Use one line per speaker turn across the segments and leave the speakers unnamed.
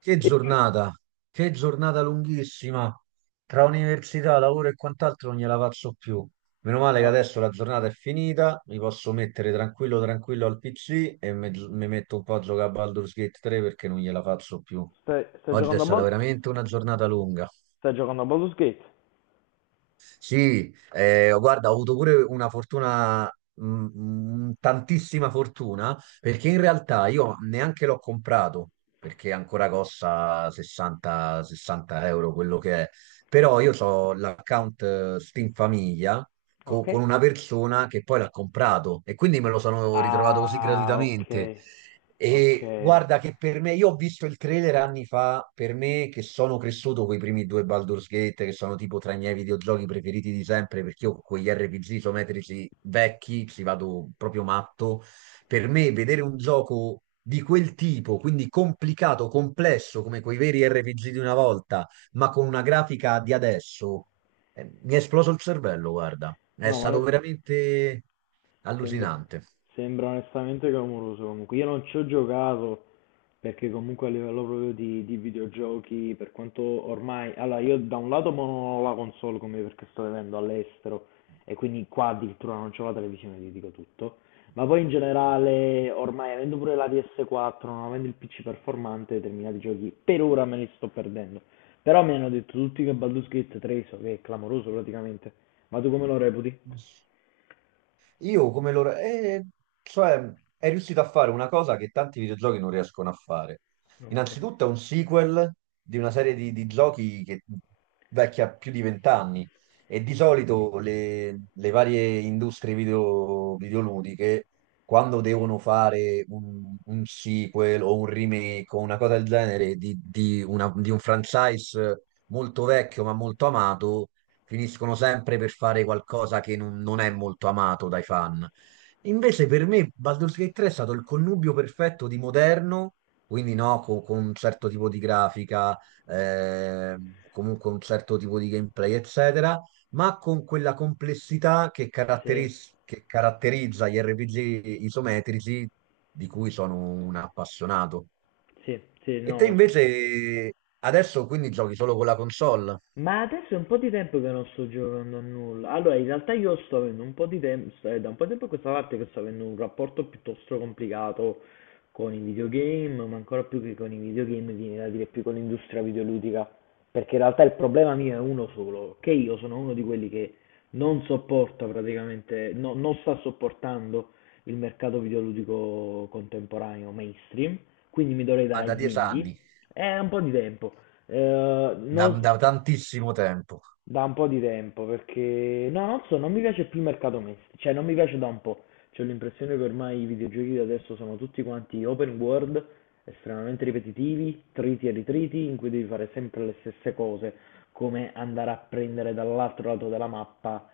Che
E lui,
giornata, che giornata lunghissima. Tra università, lavoro e quant'altro non gliela faccio più. Meno male che
no,
adesso la giornata è finita, mi posso mettere tranquillo tranquillo al PC e mi metto un po' a giocare a Baldur's Gate 3 perché non gliela faccio più.
sta
Oggi è
giocando a
stata veramente una giornata lunga.
Sta giocando a Baldur's Gate.
Sì, guarda, ho avuto pure una fortuna, mm, tantissima fortuna, perché in realtà io neanche l'ho comprato, perché ancora costa 60 euro quello che è. Però io ho l'account Steam Famiglia
Ok.
con una persona che poi l'ha comprato e quindi me lo sono ritrovato così
Ah, ok,
gratuitamente.
ok.
E guarda che per me, io ho visto il trailer anni fa, per me che sono cresciuto con i primi due Baldur's Gate, che sono tipo tra i miei videogiochi preferiti di sempre, perché io con gli RPG isometrici vecchi ci vado proprio matto. Per me vedere un gioco di quel tipo, quindi complicato, complesso, come quei veri RPG di una volta, ma con una grafica di adesso, mi è esploso il cervello, guarda. È
No, ma
stato
adesso
veramente
sembra,
allucinante.
sembra onestamente clamoroso comunque. Io non ci ho giocato. Perché comunque a livello proprio di videogiochi, per quanto ormai... Allora, io da un lato mo non ho la console come perché sto vivendo all'estero e quindi qua addirittura non c'ho la televisione, ti dico tutto. Ma poi in generale, ormai avendo pure la PS4, non avendo il PC performante, determinati giochi per ora me li sto perdendo. Però mi hanno detto tutti che Baldur's Gate 3, so che è clamoroso praticamente. Ma tu come lo reputi?
Io come loro... cioè, è riuscito a fare una cosa che tanti videogiochi non riescono a fare.
Ok.
Innanzitutto è un sequel di una serie di giochi che vecchia più di 20 anni e di solito le varie industrie videoludiche, quando devono fare un sequel o un remake o una cosa del genere di un franchise molto vecchio ma molto amato, finiscono sempre per fare qualcosa che non è molto amato dai fan. Invece per me Baldur's Gate 3 è stato il connubio perfetto di moderno, quindi no, un certo tipo di grafica, eh, comunque un certo tipo di gameplay, eccetera, ma con quella complessità che,
Sì,
caratteris- che caratterizza gli RPG isometrici di cui sono un appassionato.
sì, sì,
E te
no, lo so.
invece adesso quindi giochi solo con la console,
Ma adesso è un po' di tempo che non sto giocando a nulla. Allora, in realtà io sto avendo un po' di tempo, è da un po' di tempo a questa parte che sto avendo un rapporto piuttosto complicato con i videogame, ma ancora più che con i videogame, viene da dire più con l'industria videoludica. Perché in realtà il problema mio è uno solo, che io sono uno di quelli che non sopporta praticamente, non sta sopportando il mercato videoludico contemporaneo mainstream, quindi mi dovrei
ma
dare
da
agli
dieci
indie.
anni.
È un po' di tempo. Eh,
da,
non-
da tantissimo tempo.
Da un po' di tempo, perché no, non so, non mi piace più il mercato misto, cioè non mi piace da un po'. C'ho l'impressione che ormai i videogiochi di adesso sono tutti quanti open world, estremamente ripetitivi, triti e ritriti, in cui devi fare sempre le stesse cose, come andare a prendere dall'altro lato della mappa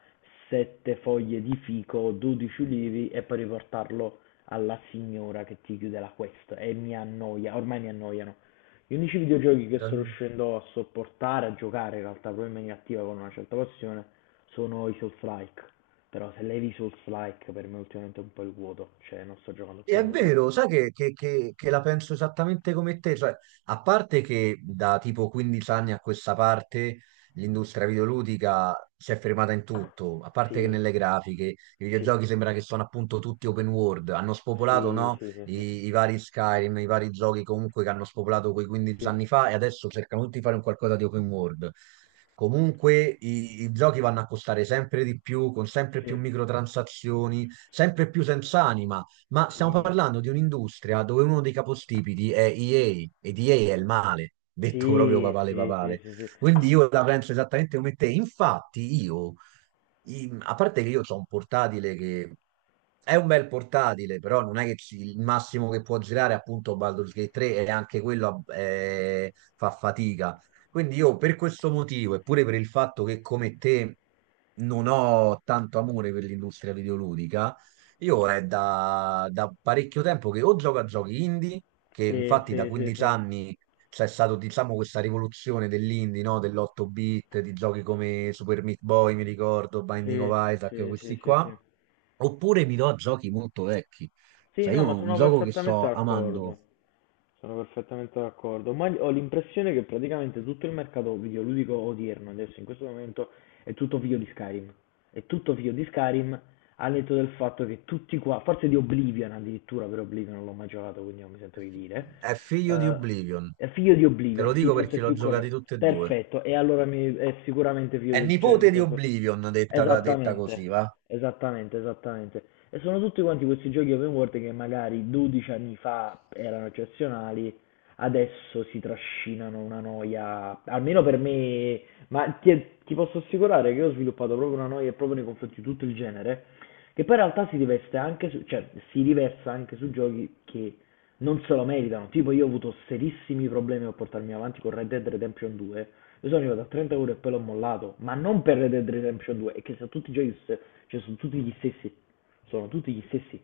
sette foglie di fico, 12 ulivi e poi riportarlo alla signora che ti chiude la quest e mi annoia, ormai mi annoiano. Gli unici videogiochi che sto
Gran-
riuscendo a sopportare, a giocare in realtà proprio in maniera attiva con una certa passione, sono i Souls-like. Però se levi i Souls-like per me ultimamente è un po' il vuoto, cioè non sto giocando più a
È
nulla.
vero, sai che la penso esattamente come te, cioè, a parte che da tipo 15 anni a questa parte l'industria videoludica si è fermata in tutto, a parte che
Sì,
nelle grafiche, i
sì,
videogiochi sembra che sono appunto tutti open world, hanno spopolato
sì,
no,
sì, sì, sì,
i vari Skyrim, i vari giochi comunque che hanno spopolato quei 15 anni fa e adesso cercano tutti di fare un qualcosa di open world. Comunque i giochi vanno a costare sempre di più, con sempre più
sì.
microtransazioni, sempre più senza anima. Ma stiamo
Sì.
parlando di un'industria dove uno dei capostipiti è EA ed EA è il male, detto proprio
Sì,
papale
sì, sì, sì,
papale.
sì, sì,
Quindi io la penso esattamente come te. Infatti io, a parte che io ho un portatile che è un bel portatile, però non è che il massimo che può girare è appunto Baldur's Gate 3 e anche quello fa fatica. Quindi io per questo motivo, eppure per il fatto che come te non ho tanto amore per l'industria videoludica, io è da parecchio tempo che o gioco a giochi indie, che
sì,
infatti da
sì, sì,
15
sì.
anni c'è stata, diciamo, questa rivoluzione dell'indie, no? Dell'8-bit, di giochi come Super Meat Boy, mi ricordo, Binding
Sì,
of Isaac,
sì,
questi
sì, sì,
qua.
sì.
Oppure mi do a giochi molto vecchi.
Sì,
Cioè,
no,
io
ma
un
sono
gioco che
perfettamente
sto
d'accordo.
amando
Sono perfettamente d'accordo. Ma ho l'impressione che praticamente tutto il mercato videoludico odierno, adesso in questo momento, è tutto figlio di Skyrim. È tutto figlio di Skyrim, al netto del fatto che tutti qua, forse di Oblivion addirittura, per Oblivion non l'ho mai giocato, quindi non mi sento di dire.
è figlio di
Eh,
Oblivion.
è figlio di
Te lo
Oblivion, sì,
dico
forse è
perché l'ho
più
giocati
corretto.
tutti e due.
Perfetto, e allora è sicuramente figlio
È
di... cioè, nel
nipote di
senso...
Oblivion, detta
Esattamente,
così, va?
esattamente, esattamente. E sono tutti quanti questi giochi open world che magari 12 anni fa erano eccezionali, adesso si trascinano una noia, almeno per me, ma ti posso assicurare che io ho sviluppato proprio una noia proprio nei confronti di tutto il genere, che poi in realtà si riveste anche su, cioè si riversa anche su giochi che non se lo meritano. Tipo, io ho avuto serissimi problemi a portarmi avanti con Red Dead Redemption 2. Io sono arrivato a 30 ore e poi l'ho mollato. Ma non per Red Dead Redemption 2, è che sono tutti giochi, cioè sono tutti gli stessi. Sono tutti gli stessi.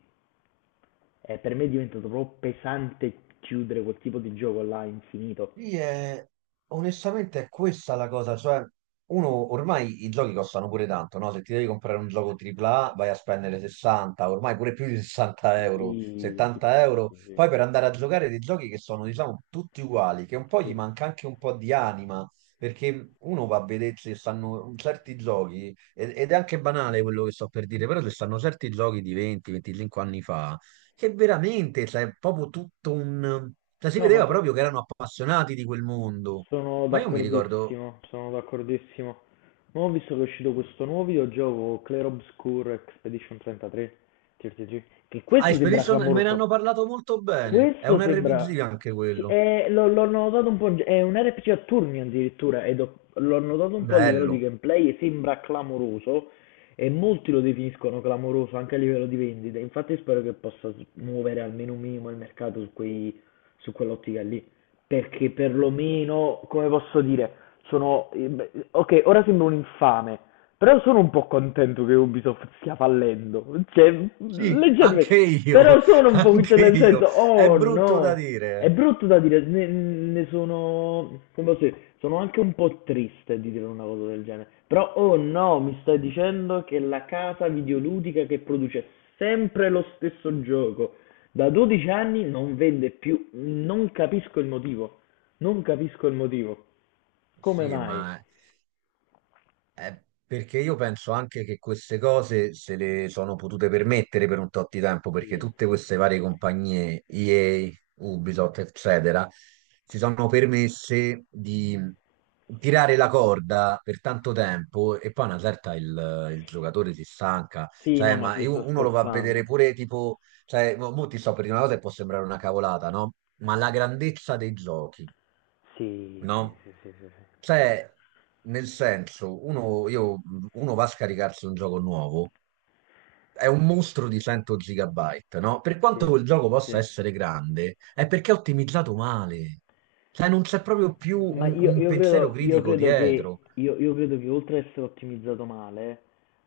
E per me è diventato troppo pesante chiudere quel tipo di gioco là infinito.
Sì, onestamente è questa la cosa, cioè uno ormai i giochi costano pure tanto, no? Se ti devi comprare un gioco AAA vai a spendere 60, ormai pure più di 60 euro,
Sì, sì, sì,
70
sì,
euro,
sì, sì.
poi per andare a giocare dei giochi che sono diciamo tutti uguali, che un po' gli
Sì.
manca anche un po' di anima, perché uno va a vedere se stanno certi giochi, ed è anche banale quello che sto per dire, però se stanno certi giochi di 20-25 anni fa che veramente, cioè, è proprio tutto un... Cioè, si
No, ma
vedeva
so-
proprio che erano appassionati di quel mondo.
Sono
Ma io mi ricordo...
d'accordissimo, sono d'accordissimo. Non ho visto che è uscito questo nuovo videogioco Clair Obscur Expedition 33, TRPG. Che
Ah,
questo sembra
Expedition me ne hanno
clamoroso.
parlato molto bene. È
Questo
un RPG
sembra...
anche
sì,
quello.
l'ho notato un po', in è un RPG a turni addirittura, l'ho notato un po' a livello di
Bello.
gameplay e sembra clamoroso, e molti lo definiscono clamoroso anche a livello di vendita, infatti spero che possa muovere almeno un minimo il mercato su quei, su quell'ottica lì, perché perlomeno, come posso dire sono... Ok, ora sembro un infame, però sono un po' contento che Ubisoft stia fallendo. Cioè,
Sì, anche
leggermente...
io,
Però sono un po'... Cioè,
anche
nel
io.
senso,
È
oh
brutto da
no! È
dire.
brutto da dire, ne sono... Come posso dire? Sono anche un po' triste di dire una cosa del genere. Però, oh no, mi stai dicendo che la casa videoludica che produce sempre lo stesso gioco da 12 anni non vende più. Non capisco il motivo. Non capisco il motivo. Come
Sì,
mai?
ma perché io penso anche che queste cose se le sono potute permettere per un tot di tempo, perché
Sì.
tutte queste varie compagnie, EA, Ubisoft, eccetera, si sono permesse di tirare la corda per tanto tempo e poi a una certa il giocatore si stanca.
Sì, no,
Cioè,
ma
ma
ci sto
uno lo va a vedere
scherzando.
pure tipo, cioè, mo ti sto per dire una cosa che può sembrare una cavolata, no? Ma la grandezza dei giochi
Sì, sì,
no?
sì, sì, sì, sì.
Cioè, nel senso, uno, uno va a scaricarsi un gioco nuovo, è un mostro di 100 gigabyte, no? Per quanto
Sì,
quel gioco possa
sì.
essere grande, è perché è ottimizzato male. Cioè, non c'è proprio più un, un pensiero
Io
critico
credo che,
dietro.
io credo che oltre ad essere ottimizzato male,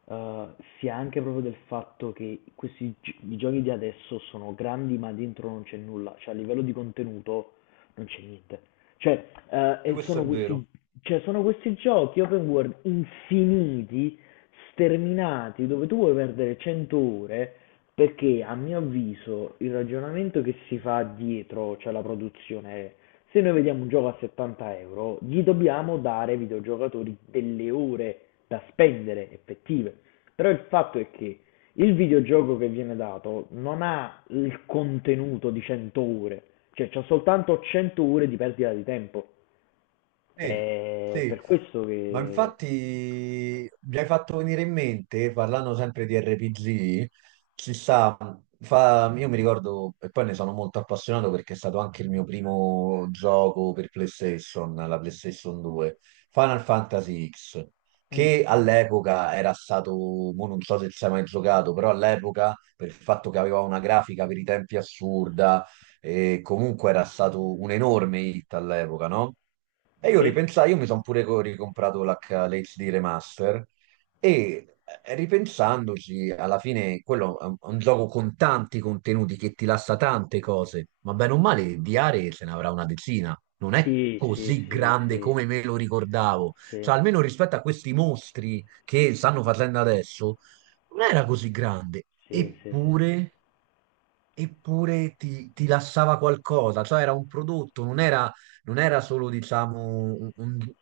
eh, sia anche proprio del fatto che questi i giochi di adesso sono grandi, ma dentro non c'è nulla, cioè a livello di contenuto non c'è niente. Cioè, eh,
Perché
e
questo
sono
è
questi,
vero.
sono questi giochi open world infiniti sterminati, dove tu vuoi perdere 100 ore, perché a mio avviso il ragionamento che si fa dietro, cioè la produzione, è se noi vediamo un gioco a 70 euro, gli dobbiamo dare ai videogiocatori delle ore da spendere effettive. Però il fatto è che il videogioco che viene dato non ha il contenuto di 100 ore, cioè c'ha soltanto 100 ore di perdita di tempo.
Sì,
È
sì,
per questo
ma
che...
infatti mi hai fatto venire in mente, parlando sempre di RPG, ci sta, io mi ricordo, e poi ne sono molto appassionato perché è stato anche il mio primo gioco per PlayStation, la PlayStation 2, Final Fantasy X,
Mm,
che all'epoca era stato, mo non so se ci hai mai giocato, però all'epoca, per il fatto che aveva una grafica per i tempi assurda, e comunque era stato un enorme hit all'epoca, no? E io
sì?
ripensai, io mi sono pure ricomprato l'HD Remaster e ripensandoci, alla fine quello è un gioco con tanti contenuti che ti lascia tante cose, ma bene o male di aree se ne avrà una decina, non è
Sì, sì,
così
sì,
grande
sì,
come me lo ricordavo,
sì,
cioè almeno rispetto a questi mostri che stanno facendo adesso, non era così grande,
sì, sì, sì.
eppure ti lasciava qualcosa, cioè era un prodotto, non era solo, diciamo, un, un-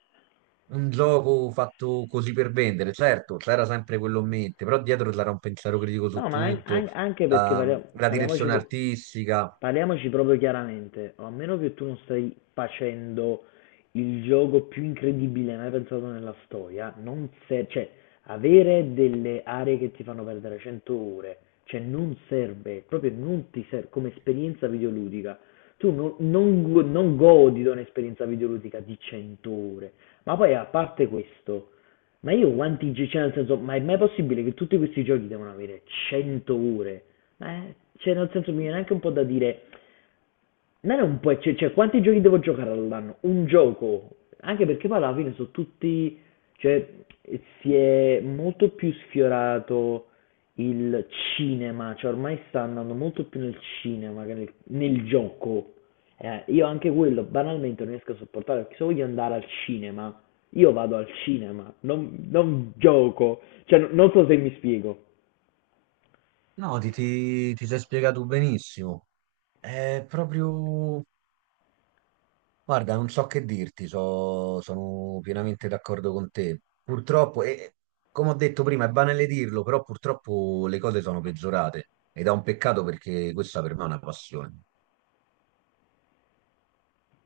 un gioco fatto così per vendere. Certo, c'era sempre quello in mente, però dietro c'era un pensiero critico su
No, ma
tutto,
anche perché
la, la
parliamoci,
direzione artistica.
parliamoci proprio chiaramente, a meno che tu non stai facendo il gioco più incredibile mai pensato nella storia, non serve, cioè, avere delle aree che ti fanno perdere 100 ore, cioè non serve, proprio non ti serve come esperienza videoludica. Tu non godi di un'esperienza videoludica di 100 ore, ma poi a parte questo. Ma io quanti giochi, cioè nel senso, ma è mai possibile che tutti questi giochi devono avere 100 ore? Ma, cioè nel senso mi viene anche un po' da dire, non è un po', cioè, quanti giochi devo giocare all'anno? Un gioco. Anche perché poi alla fine sono tutti, cioè, si è molto più sfiorato il cinema, cioè ormai sta andando molto più nel cinema che nel gioco. Io anche quello banalmente non riesco a sopportare perché se voglio andare al cinema, io vado al cinema, non gioco. Cioè, non so se mi spiego.
No, ti sei spiegato benissimo. È proprio... Guarda, non so che dirti, sono pienamente d'accordo con te. Purtroppo, e come ho detto prima, è banale dirlo, però purtroppo le cose sono peggiorate ed è un peccato perché questa per me è una passione.